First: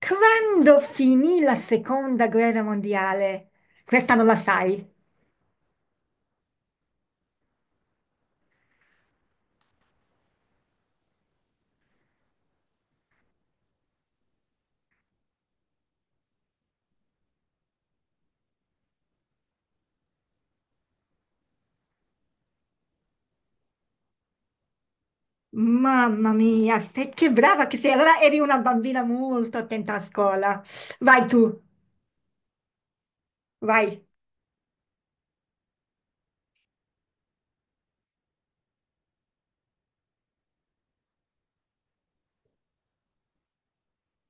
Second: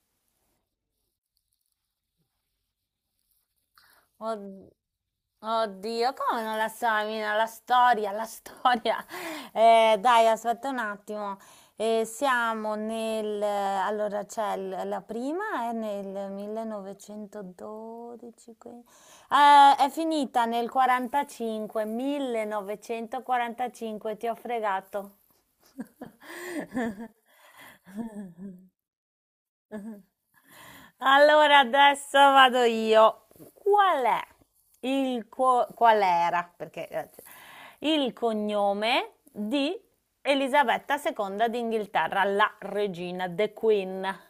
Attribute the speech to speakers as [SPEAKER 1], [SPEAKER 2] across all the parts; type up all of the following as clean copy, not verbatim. [SPEAKER 1] Quando finì la seconda guerra mondiale? Questa non la
[SPEAKER 2] Od-
[SPEAKER 1] sai.
[SPEAKER 2] Oddio, come non la indovina? La storia, la storia. Dai, aspetta un attimo. Allora, c'è la prima è nel 1912. È finita nel 45, 1945, ti ho fregato.
[SPEAKER 1] Mamma mia, che brava che sei. Allora eri una bambina molto attenta a scuola. Vai
[SPEAKER 2] Allora
[SPEAKER 1] tu,
[SPEAKER 2] adesso vado io.
[SPEAKER 1] vai.
[SPEAKER 2] Qual è qual era? Perché il cognome di Elisabetta II d'Inghilterra, la regina, the Queen.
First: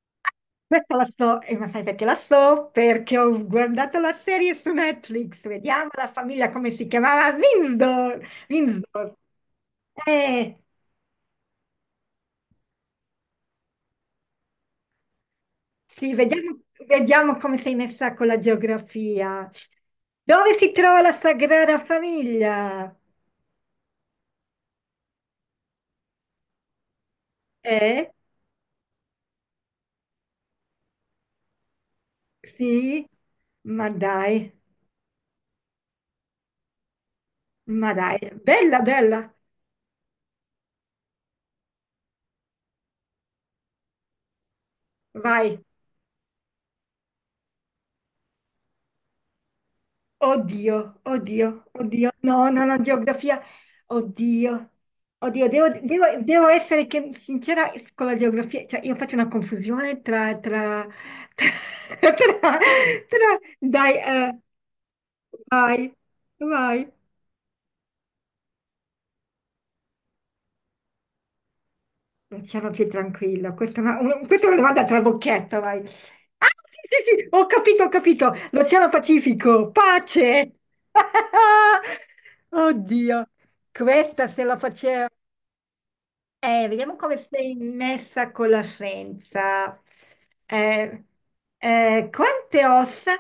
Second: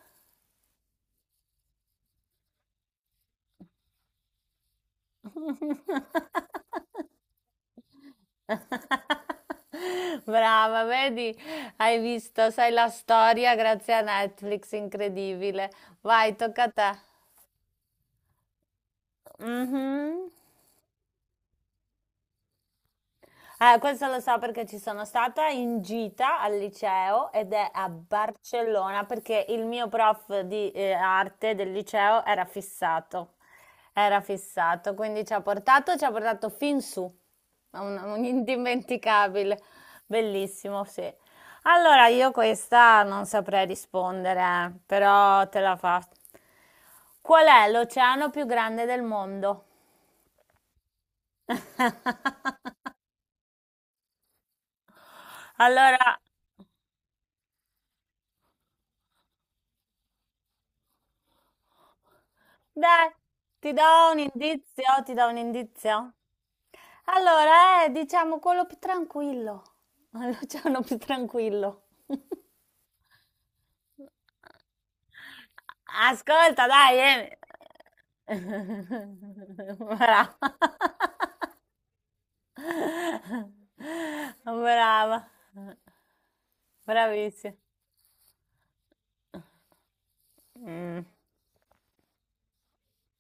[SPEAKER 1] Questa la so, e ma sai perché la so? Perché ho guardato la serie su Netflix. Vediamo la famiglia come si chiamava. Windsor. Windsor. Eh,
[SPEAKER 2] Brava, vedi? Hai visto, sai la storia grazie a Netflix, incredibile.
[SPEAKER 1] sì,
[SPEAKER 2] Vai,
[SPEAKER 1] vediamo,
[SPEAKER 2] tocca a te.
[SPEAKER 1] vediamo come sei messa con la geografia.
[SPEAKER 2] Mhm.
[SPEAKER 1] Dove si trova la Sagrada Famiglia?
[SPEAKER 2] Questo lo so perché ci sono stata in gita al liceo ed è a
[SPEAKER 1] Eh?
[SPEAKER 2] Barcellona perché il mio prof di arte del liceo era
[SPEAKER 1] Sì,
[SPEAKER 2] fissato.
[SPEAKER 1] ma
[SPEAKER 2] Era
[SPEAKER 1] dai,
[SPEAKER 2] fissato, quindi ci ha portato fin su. È
[SPEAKER 1] ma
[SPEAKER 2] Un,
[SPEAKER 1] dai,
[SPEAKER 2] un
[SPEAKER 1] bella, bella,
[SPEAKER 2] indimenticabile, bellissimo, sì. Allora, io questa non saprei rispondere, però te
[SPEAKER 1] vai.
[SPEAKER 2] la faccio. Qual è l'oceano più grande del mondo?
[SPEAKER 1] Oddio, oddio, oddio. No, no, no, geografia. Oddio, oddio,
[SPEAKER 2] Allora,
[SPEAKER 1] devo essere sincera con la geografia. Cioè, io faccio una confusione tra,
[SPEAKER 2] dai, ti do
[SPEAKER 1] Dai,
[SPEAKER 2] un indizio, ti do un
[SPEAKER 1] vai,
[SPEAKER 2] indizio.
[SPEAKER 1] vai.
[SPEAKER 2] Allora, è, diciamo quello più tranquillo. L'oceano più tranquillo.
[SPEAKER 1] Non sono più tranquilla. Questa è una domanda trabocchetto, vai. Ah,
[SPEAKER 2] Ascolta, dai,
[SPEAKER 1] sì, sì, sì,
[SPEAKER 2] eh.
[SPEAKER 1] ho capito, ho capito. L'Oceano Pacifico,
[SPEAKER 2] Brava.
[SPEAKER 1] pace! Oddio, questa se la facevo.
[SPEAKER 2] Brava.
[SPEAKER 1] Vediamo come sei
[SPEAKER 2] Bravissima.
[SPEAKER 1] messa con la scienza. Eh,
[SPEAKER 2] Mm.
[SPEAKER 1] Quante ossa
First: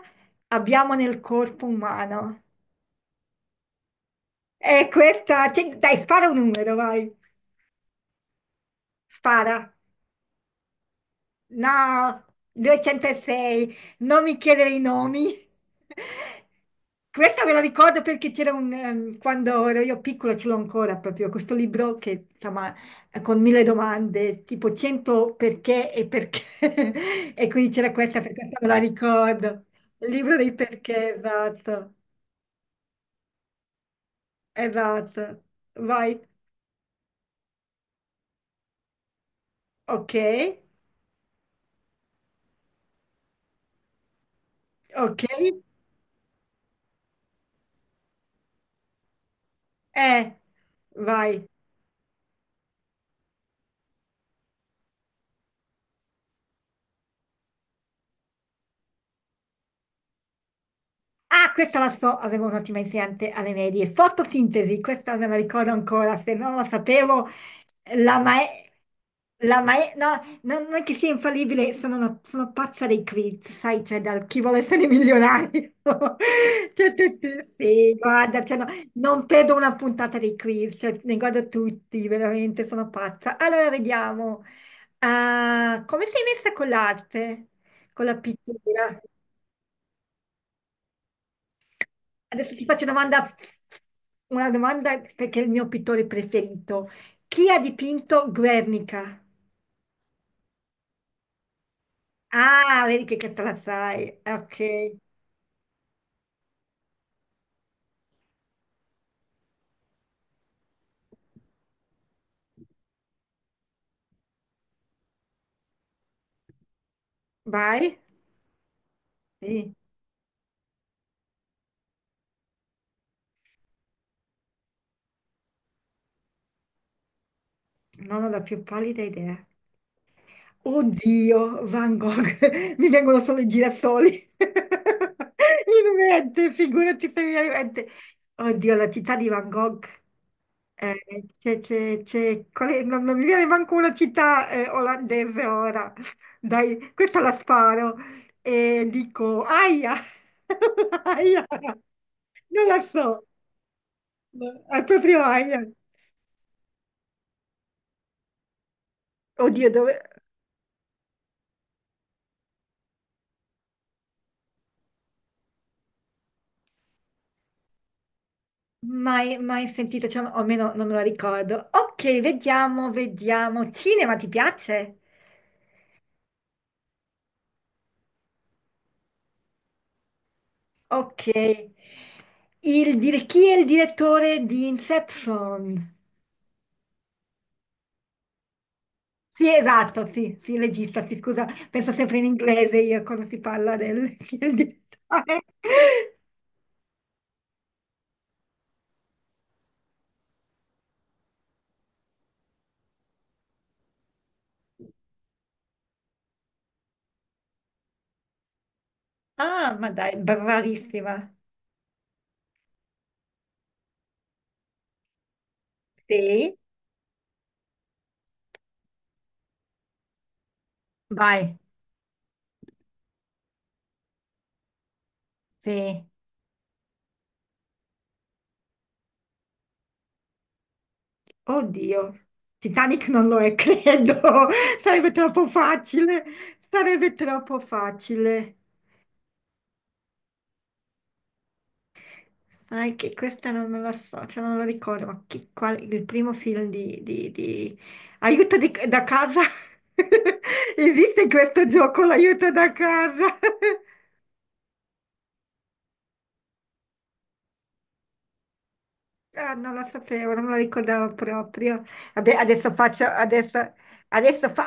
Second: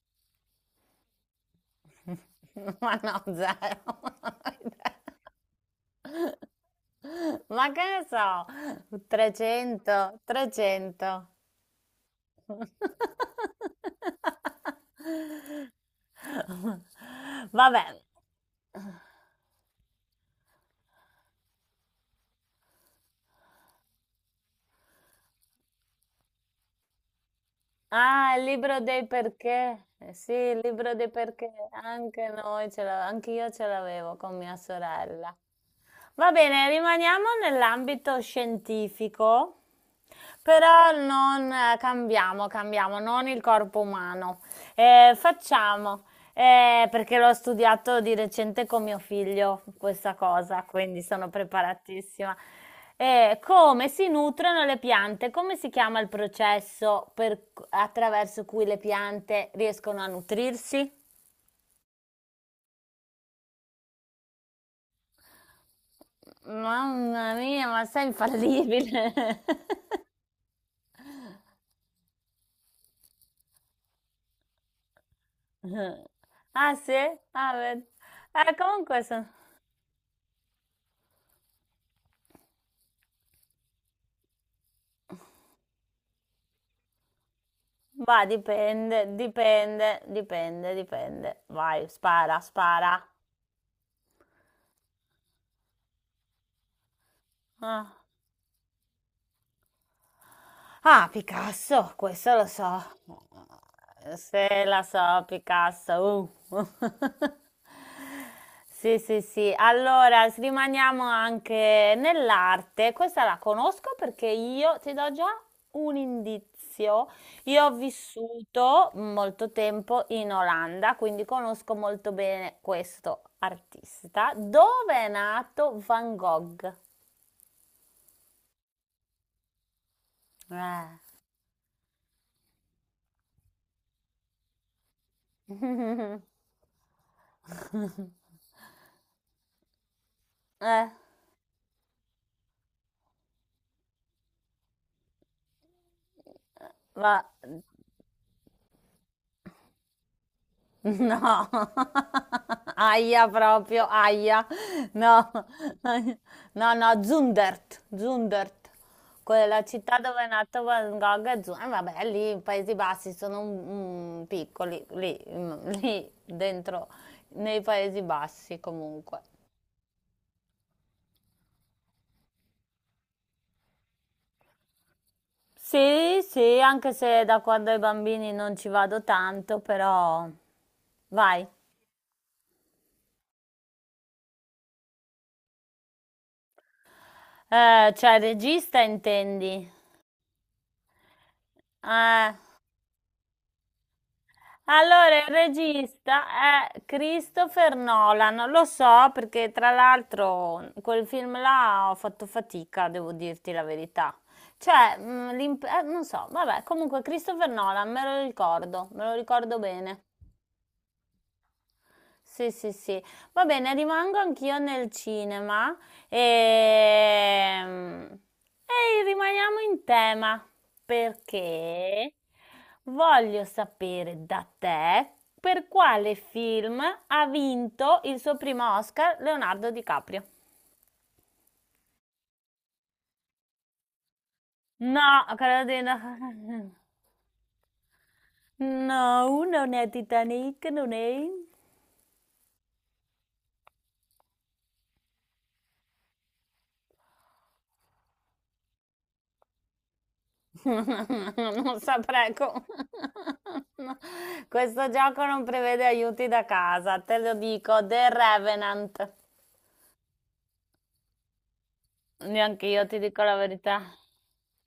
[SPEAKER 1] abbiamo nel corpo umano?
[SPEAKER 2] Ma no, zero.
[SPEAKER 1] Questa... Dai, spara un numero, vai.
[SPEAKER 2] Ma che ne so,
[SPEAKER 1] Spara.
[SPEAKER 2] 300, 300.
[SPEAKER 1] No, 206, non mi chiedere i nomi. Questa me la
[SPEAKER 2] Vabbè.
[SPEAKER 1] ricordo perché quando ero io piccola, ce l'ho ancora proprio, questo libro che insomma, è con mille domande, tipo 100 perché e perché. E quindi c'era questa, per
[SPEAKER 2] Ah, il
[SPEAKER 1] questa me la
[SPEAKER 2] libro dei
[SPEAKER 1] ricordo.
[SPEAKER 2] perché.
[SPEAKER 1] Il
[SPEAKER 2] Eh sì,
[SPEAKER 1] libro dei
[SPEAKER 2] il libro dei
[SPEAKER 1] perché,
[SPEAKER 2] perché.
[SPEAKER 1] esatto,
[SPEAKER 2] Anche noi ce l'avevamo, anche io ce l'avevo con mia sorella.
[SPEAKER 1] esatto. Vai,
[SPEAKER 2] Va bene, rimaniamo nell'ambito scientifico,
[SPEAKER 1] ok,
[SPEAKER 2] però non cambiamo, cambiamo, non il corpo umano.
[SPEAKER 1] ok,
[SPEAKER 2] Facciamo, perché l'ho studiato di recente con mio figlio questa
[SPEAKER 1] eh,
[SPEAKER 2] cosa, quindi sono
[SPEAKER 1] vai.
[SPEAKER 2] preparatissima. Come si nutrono le piante? Come si chiama il processo attraverso cui le piante riescono a nutrirsi?
[SPEAKER 1] Ah, questa la so, avevo un'ottima insegnante alle medie. Fotosintesi, questa me la ricordo ancora, se non la
[SPEAKER 2] Mamma
[SPEAKER 1] sapevo,
[SPEAKER 2] mia, ma sei
[SPEAKER 1] la mae...
[SPEAKER 2] infallibile!
[SPEAKER 1] No, no- non è che sia infallibile, sono pazza dei quiz, sai, cioè dal chi vuole essere milionario.
[SPEAKER 2] Ah
[SPEAKER 1] Cioè,
[SPEAKER 2] sì?
[SPEAKER 1] sì, sì,
[SPEAKER 2] Ah, vedi.
[SPEAKER 1] sì, guarda, cioè, no,
[SPEAKER 2] Comunque,
[SPEAKER 1] non perdo una puntata dei quiz, cioè, ne guardo tutti, veramente, sono pazza. Allora, vediamo. Ah, come sei messa con l'arte? Con la
[SPEAKER 2] va,
[SPEAKER 1] pittura?
[SPEAKER 2] dipende, dipende, dipende, dipende. Vai, spara,
[SPEAKER 1] Adesso ti faccio
[SPEAKER 2] spara.
[SPEAKER 1] una domanda perché è il mio pittore preferito. Chi ha
[SPEAKER 2] Ah.
[SPEAKER 1] dipinto Guernica?
[SPEAKER 2] Ah, Picasso, questo lo so.
[SPEAKER 1] Ah, vedi che questa la sai.
[SPEAKER 2] Se la
[SPEAKER 1] Ok,
[SPEAKER 2] so, Picasso. Sì, sì, sì. Allora, rimaniamo anche nell'arte. Questa la conosco perché io ti do già un indizio. Io ho
[SPEAKER 1] vai.
[SPEAKER 2] vissuto molto
[SPEAKER 1] Sì,
[SPEAKER 2] tempo in Olanda, quindi conosco molto bene questo artista. Dove è nato Van Gogh?
[SPEAKER 1] non ho la più pallida idea.
[SPEAKER 2] Eh.
[SPEAKER 1] Oddio, Van Gogh, mi vengono solo i girasoli. In mente, figurati se mi viene in mente. Oddio, la città di Van Gogh.
[SPEAKER 2] Eh,
[SPEAKER 1] Eh, non, non mi viene manco una città olandese ora. Dai, questa
[SPEAKER 2] va.
[SPEAKER 1] la sparo. E dico, aia! Aia!
[SPEAKER 2] No.
[SPEAKER 1] Non la so.
[SPEAKER 2] Aia proprio, aia.
[SPEAKER 1] È proprio
[SPEAKER 2] No.
[SPEAKER 1] aia.
[SPEAKER 2] No, no, Zundert, Zundert. Quella
[SPEAKER 1] Oddio,
[SPEAKER 2] città
[SPEAKER 1] dove...
[SPEAKER 2] dove è nato Van Gogh è Zundert. Vabbè, lì in Paesi Bassi sono piccoli, lì, lì dentro, nei Paesi Bassi comunque.
[SPEAKER 1] Mai, mai sentito, cioè, o almeno non me la ricordo. Ok, vediamo, vediamo. Cinema, ti piace?
[SPEAKER 2] Sì, sì, anche se da quando ai bambini non ci vado tanto, però
[SPEAKER 1] Ok.
[SPEAKER 2] vai.
[SPEAKER 1] Chi è il direttore di Inception?
[SPEAKER 2] Cioè regista
[SPEAKER 1] Sì,
[SPEAKER 2] intendi?
[SPEAKER 1] esatto, sì, sì, legista, sì, scusa, penso sempre in
[SPEAKER 2] Eh,
[SPEAKER 1] inglese io quando si parla del film di
[SPEAKER 2] allora il
[SPEAKER 1] Sare.
[SPEAKER 2] regista è Christopher Nolan, lo so perché tra l'altro quel film là ho fatto fatica, devo dirti la verità. Cioè, non so, vabbè, comunque Christopher Nolan me lo ricordo
[SPEAKER 1] Ah, ma
[SPEAKER 2] bene.
[SPEAKER 1] dai, bravissima.
[SPEAKER 2] Sì, sì, sì. Va bene, rimango anch'io nel cinema
[SPEAKER 1] Sì,
[SPEAKER 2] e... e rimaniamo in tema
[SPEAKER 1] vai,
[SPEAKER 2] perché voglio sapere da te per
[SPEAKER 1] sì.
[SPEAKER 2] quale film ha vinto il suo primo Oscar Leonardo DiCaprio.
[SPEAKER 1] Oddio, Titanic non lo è, credo,
[SPEAKER 2] No,
[SPEAKER 1] sarebbe troppo
[SPEAKER 2] credo di
[SPEAKER 1] facile,
[SPEAKER 2] no.
[SPEAKER 1] sarebbe troppo facile.
[SPEAKER 2] No, non è Titanic, non è.
[SPEAKER 1] Ah, è che questa non la so, cioè non la ricordo, ma il primo film Aiuto da casa? Esiste questo
[SPEAKER 2] Non
[SPEAKER 1] gioco,
[SPEAKER 2] saprei
[SPEAKER 1] l'aiuto da casa?
[SPEAKER 2] no. Questo gioco non prevede aiuti da casa, te lo dico, The Revenant.
[SPEAKER 1] Ah, non la sapevo, non me la ricordavo proprio. Vabbè,
[SPEAKER 2] Neanche
[SPEAKER 1] adesso
[SPEAKER 2] io ti
[SPEAKER 1] faccio,
[SPEAKER 2] dico la
[SPEAKER 1] adesso,
[SPEAKER 2] verità.
[SPEAKER 1] adesso fa...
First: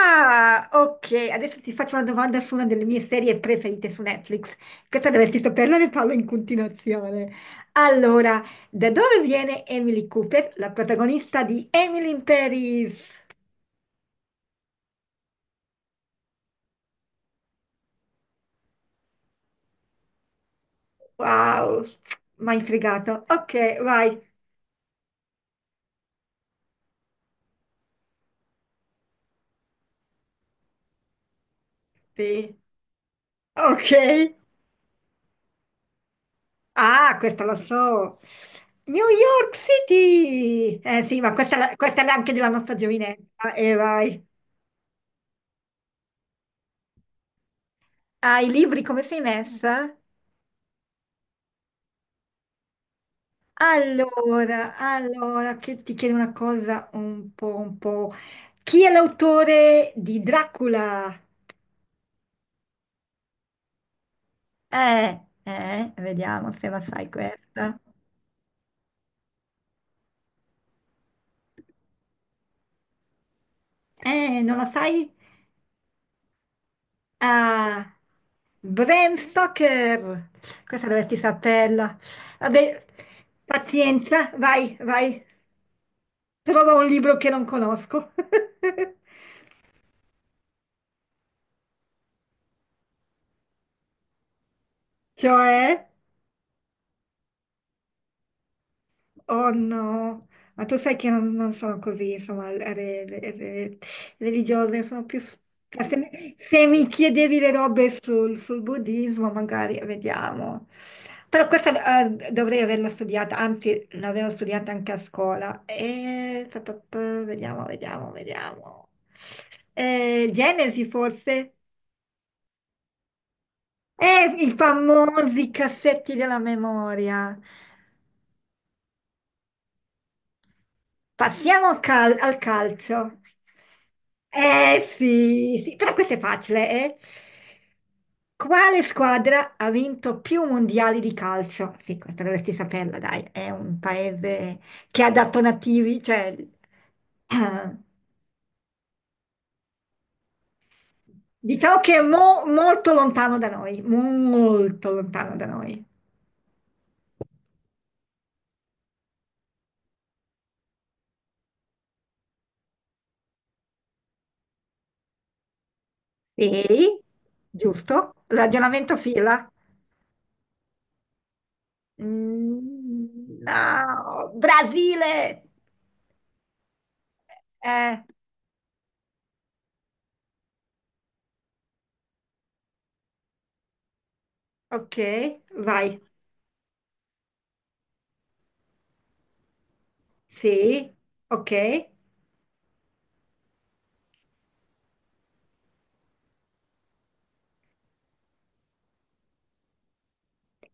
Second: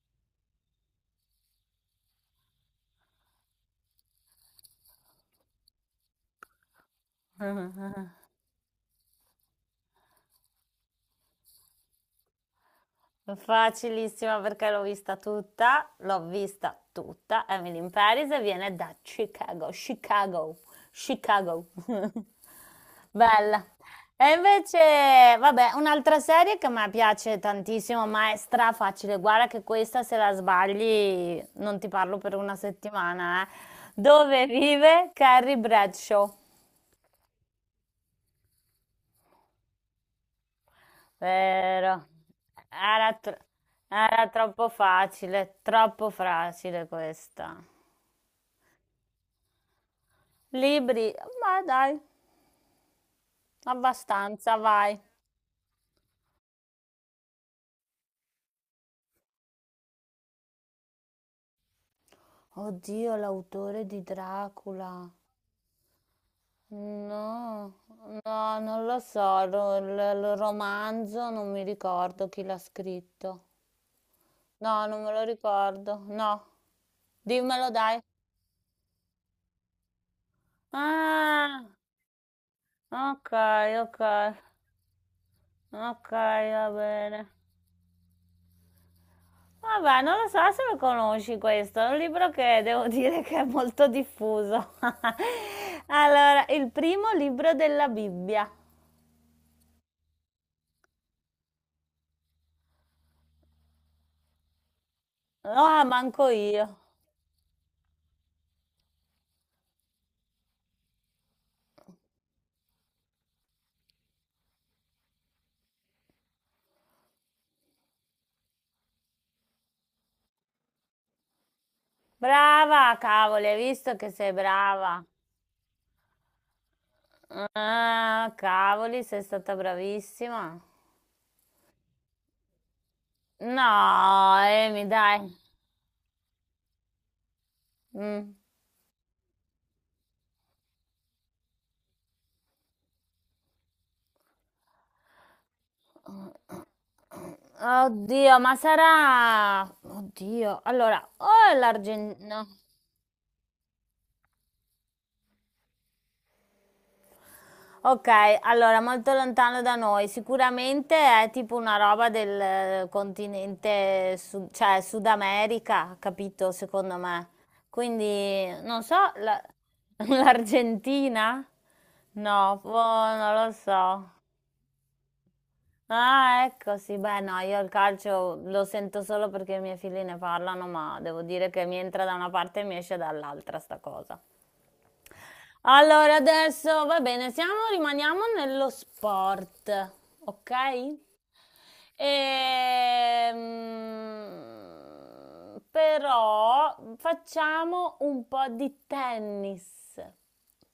[SPEAKER 1] Ah, ok, adesso ti faccio una domanda su una delle mie serie preferite su Netflix. Questa dovresti saperla, ne parlo in continuazione. Allora, da dove viene Emily Cooper, la protagonista di Emily in Paris?
[SPEAKER 2] Facilissima perché l'ho vista tutta, l'ho vista tutta. Emily in Paris e viene da Chicago, Chicago, Chicago.
[SPEAKER 1] Wow, mi hai fregato. Ok,
[SPEAKER 2] Bella.
[SPEAKER 1] vai.
[SPEAKER 2] E invece, vabbè, un'altra serie che a me piace tantissimo, ma è strafacile. Guarda che questa, se la sbagli, non ti parlo per una
[SPEAKER 1] Sì,
[SPEAKER 2] settimana, eh.
[SPEAKER 1] ok.
[SPEAKER 2] Dove vive Carrie Bradshaw?
[SPEAKER 1] Ah, questa lo so. New York City! Eh sì, ma questa
[SPEAKER 2] Vero.
[SPEAKER 1] è anche della nostra
[SPEAKER 2] Era, tro-
[SPEAKER 1] giovinezza. E vai.
[SPEAKER 2] era troppo facile questa.
[SPEAKER 1] Ah, i libri come sei messa?
[SPEAKER 2] Libri, ma dai, abbastanza,
[SPEAKER 1] Allora,
[SPEAKER 2] vai.
[SPEAKER 1] allora, che ti chiedo una cosa un po', un po'. Chi è l'autore di Dracula?
[SPEAKER 2] Oddio, l'autore di Dracula.
[SPEAKER 1] Vediamo se la sai
[SPEAKER 2] No,
[SPEAKER 1] questa.
[SPEAKER 2] no, non lo so, il romanzo non mi ricordo chi l'ha scritto.
[SPEAKER 1] Non la
[SPEAKER 2] No, non
[SPEAKER 1] sai?
[SPEAKER 2] me lo ricordo. No, dimmelo
[SPEAKER 1] Ah,
[SPEAKER 2] dai.
[SPEAKER 1] Bram Stoker. Questa dovresti
[SPEAKER 2] Ah,
[SPEAKER 1] saperla. Vabbè,
[SPEAKER 2] ok, ok,
[SPEAKER 1] pazienza, vai, vai.
[SPEAKER 2] ok, va
[SPEAKER 1] Trova un libro
[SPEAKER 2] bene.
[SPEAKER 1] che non conosco.
[SPEAKER 2] Vabbè, non lo so se lo conosci questo, è un libro che devo dire che è molto diffuso.
[SPEAKER 1] Cioè?
[SPEAKER 2] Allora, il primo libro della Bibbia.
[SPEAKER 1] Oh no, ma tu sai che non sono così, insomma, re- re- religiose, sono più... cioè,
[SPEAKER 2] Ah, manco
[SPEAKER 1] Se
[SPEAKER 2] io.
[SPEAKER 1] mi chiedevi le robe sul buddismo, magari vediamo. Però questa dovrei averla studiata, anzi l'avevo studiata anche a scuola. E... Vediamo, vediamo, vediamo. Genesi forse?
[SPEAKER 2] Brava, cavoli, hai visto che sei
[SPEAKER 1] I
[SPEAKER 2] brava.
[SPEAKER 1] famosi cassetti della memoria.
[SPEAKER 2] Ah, cavoli, sei stata bravissima.
[SPEAKER 1] Passiamo al calcio.
[SPEAKER 2] No,
[SPEAKER 1] Eh
[SPEAKER 2] Emi, dai.
[SPEAKER 1] sì, sì, però questo è facile, eh?
[SPEAKER 2] Mm.
[SPEAKER 1] Quale squadra ha vinto più mondiali di calcio? Sì, questa dovresti saperla, dai, è un paese che ha dato nativi, cioè, eh,
[SPEAKER 2] Oddio, allora, o è
[SPEAKER 1] diciamo che è
[SPEAKER 2] l'Argentina...
[SPEAKER 1] molto lontano da noi, molto lontano da noi.
[SPEAKER 2] Ok, allora, molto lontano da noi. Sicuramente è tipo una roba del continente, cioè Sud America, capito, secondo
[SPEAKER 1] Sì,
[SPEAKER 2] me.
[SPEAKER 1] giusto?
[SPEAKER 2] Quindi, non so,
[SPEAKER 1] Ragionamento fila.
[SPEAKER 2] l'Argentina? No, boh,
[SPEAKER 1] Mm,
[SPEAKER 2] non lo so.
[SPEAKER 1] no, Brasile!
[SPEAKER 2] Ah, ecco, sì, beh, no, io il
[SPEAKER 1] Eh,
[SPEAKER 2] calcio lo sento solo perché i miei figli ne parlano, ma devo dire che mi entra da una parte e mi esce dall'altra sta cosa.
[SPEAKER 1] Ok, vai.
[SPEAKER 2] Allora, adesso va bene, rimaniamo nello sport, ok?
[SPEAKER 1] Sì, ok.
[SPEAKER 2] Però facciamo un po' di tennis.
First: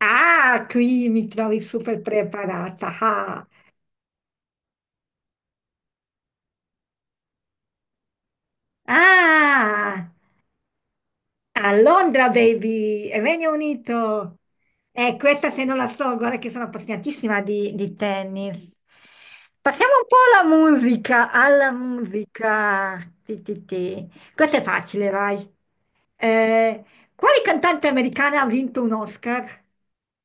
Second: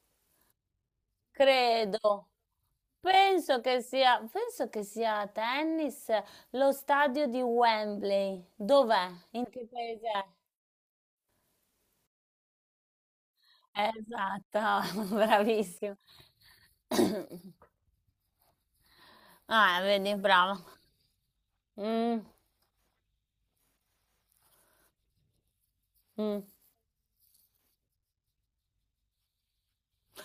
[SPEAKER 1] Ah, qui mi trovi super
[SPEAKER 2] Credo.
[SPEAKER 1] preparata. Ah,
[SPEAKER 2] Penso che sia a tennis lo stadio di Wembley. Dov'è? In che paese
[SPEAKER 1] Ah,
[SPEAKER 2] è?
[SPEAKER 1] a Londra, baby, Regno Unito.
[SPEAKER 2] Esatto,
[SPEAKER 1] Questa se non la
[SPEAKER 2] bravissimo.
[SPEAKER 1] so, guarda che sono appassionatissima di tennis.
[SPEAKER 2] Ah,
[SPEAKER 1] Passiamo un
[SPEAKER 2] vedi,
[SPEAKER 1] po'
[SPEAKER 2] bravo.
[SPEAKER 1] alla musica, alla
[SPEAKER 2] Mm,
[SPEAKER 1] musica. Ti, ti, ti. Questa è facile, vai.
[SPEAKER 2] mm.
[SPEAKER 1] Eh, quale cantante americana ha vinto un Oscar?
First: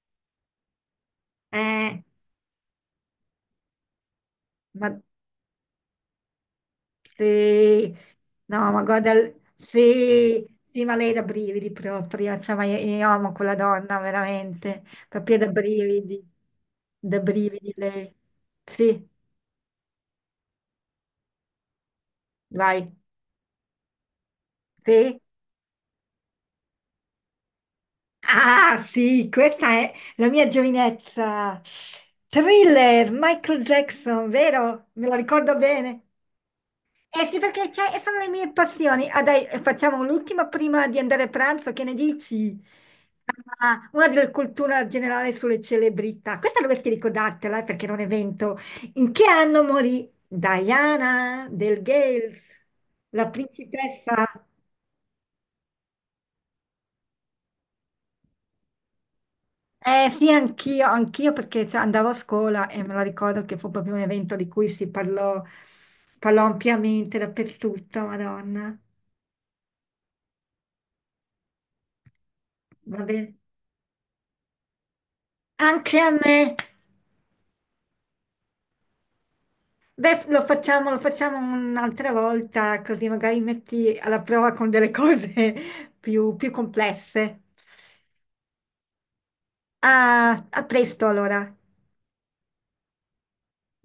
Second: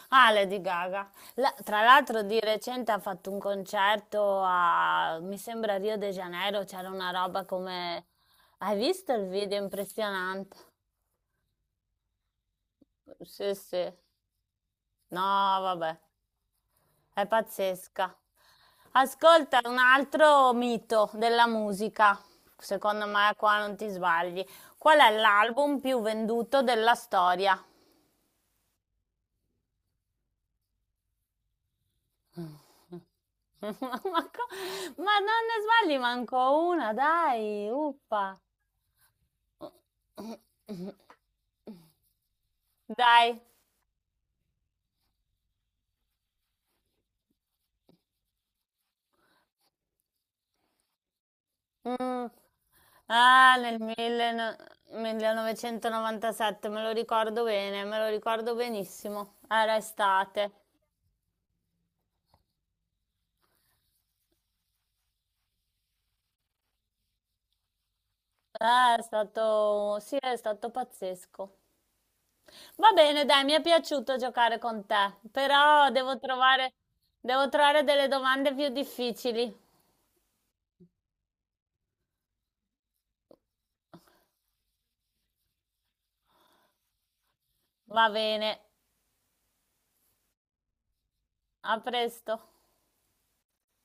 [SPEAKER 2] Ah, Lady Gaga. Tra
[SPEAKER 1] Eh,
[SPEAKER 2] l'altro di recente ha fatto un concerto
[SPEAKER 1] ma
[SPEAKER 2] a, mi sembra, Rio de Janeiro, c'era una roba
[SPEAKER 1] Sì,
[SPEAKER 2] come...
[SPEAKER 1] no,
[SPEAKER 2] Hai
[SPEAKER 1] ma guarda,
[SPEAKER 2] visto il video?
[SPEAKER 1] sì,
[SPEAKER 2] Impressionante.
[SPEAKER 1] sì, ma lei da brividi proprio, cioè, ma io amo quella
[SPEAKER 2] Sì, sì.
[SPEAKER 1] donna, veramente,
[SPEAKER 2] No,
[SPEAKER 1] proprio
[SPEAKER 2] vabbè,
[SPEAKER 1] da
[SPEAKER 2] è
[SPEAKER 1] brividi
[SPEAKER 2] pazzesca.
[SPEAKER 1] lei. Sì,
[SPEAKER 2] Ascolta un altro mito della musica.
[SPEAKER 1] vai,
[SPEAKER 2] Secondo me qua non ti sbagli. Qual è
[SPEAKER 1] sì.
[SPEAKER 2] l'album più venduto della storia?
[SPEAKER 1] Ah, sì, questa è la mia giovinezza. Thriller, Michael
[SPEAKER 2] Ma,
[SPEAKER 1] Jackson,
[SPEAKER 2] co-
[SPEAKER 1] vero? Me lo
[SPEAKER 2] ma non
[SPEAKER 1] ricordo
[SPEAKER 2] ne sbagli
[SPEAKER 1] bene.
[SPEAKER 2] manco una,
[SPEAKER 1] Eh sì,
[SPEAKER 2] dai,
[SPEAKER 1] perché sono le
[SPEAKER 2] uppa.
[SPEAKER 1] mie passioni. Ah dai, facciamo l'ultima prima di andare a pranzo, che ne dici?
[SPEAKER 2] Dai.
[SPEAKER 1] Ah, una della cultura generale sulle celebrità. Questa dovresti ricordartela perché era un evento. In che anno morì Diana del
[SPEAKER 2] Mm.
[SPEAKER 1] Gales, la
[SPEAKER 2] Ah, nel
[SPEAKER 1] principessa?
[SPEAKER 2] 1900 1997, me lo ricordo bene, me lo ricordo benissimo. Era
[SPEAKER 1] Eh sì,
[SPEAKER 2] estate.
[SPEAKER 1] anch'io, anch'io perché cioè, andavo a scuola e me lo ricordo che fu proprio un evento di cui si parlò, parlò ampiamente dappertutto, Madonna.
[SPEAKER 2] È stato, sì, è stato pazzesco. Va bene,
[SPEAKER 1] Vabbè.
[SPEAKER 2] dai, mi è piaciuto giocare con te, però
[SPEAKER 1] Anche a
[SPEAKER 2] devo
[SPEAKER 1] me.
[SPEAKER 2] trovare, devo trovare delle domande più difficili.
[SPEAKER 1] Beh, lo facciamo un'altra volta, così magari metti alla prova con delle cose più, più complesse.
[SPEAKER 2] Va bene,
[SPEAKER 1] Ah, a presto allora.
[SPEAKER 2] a presto.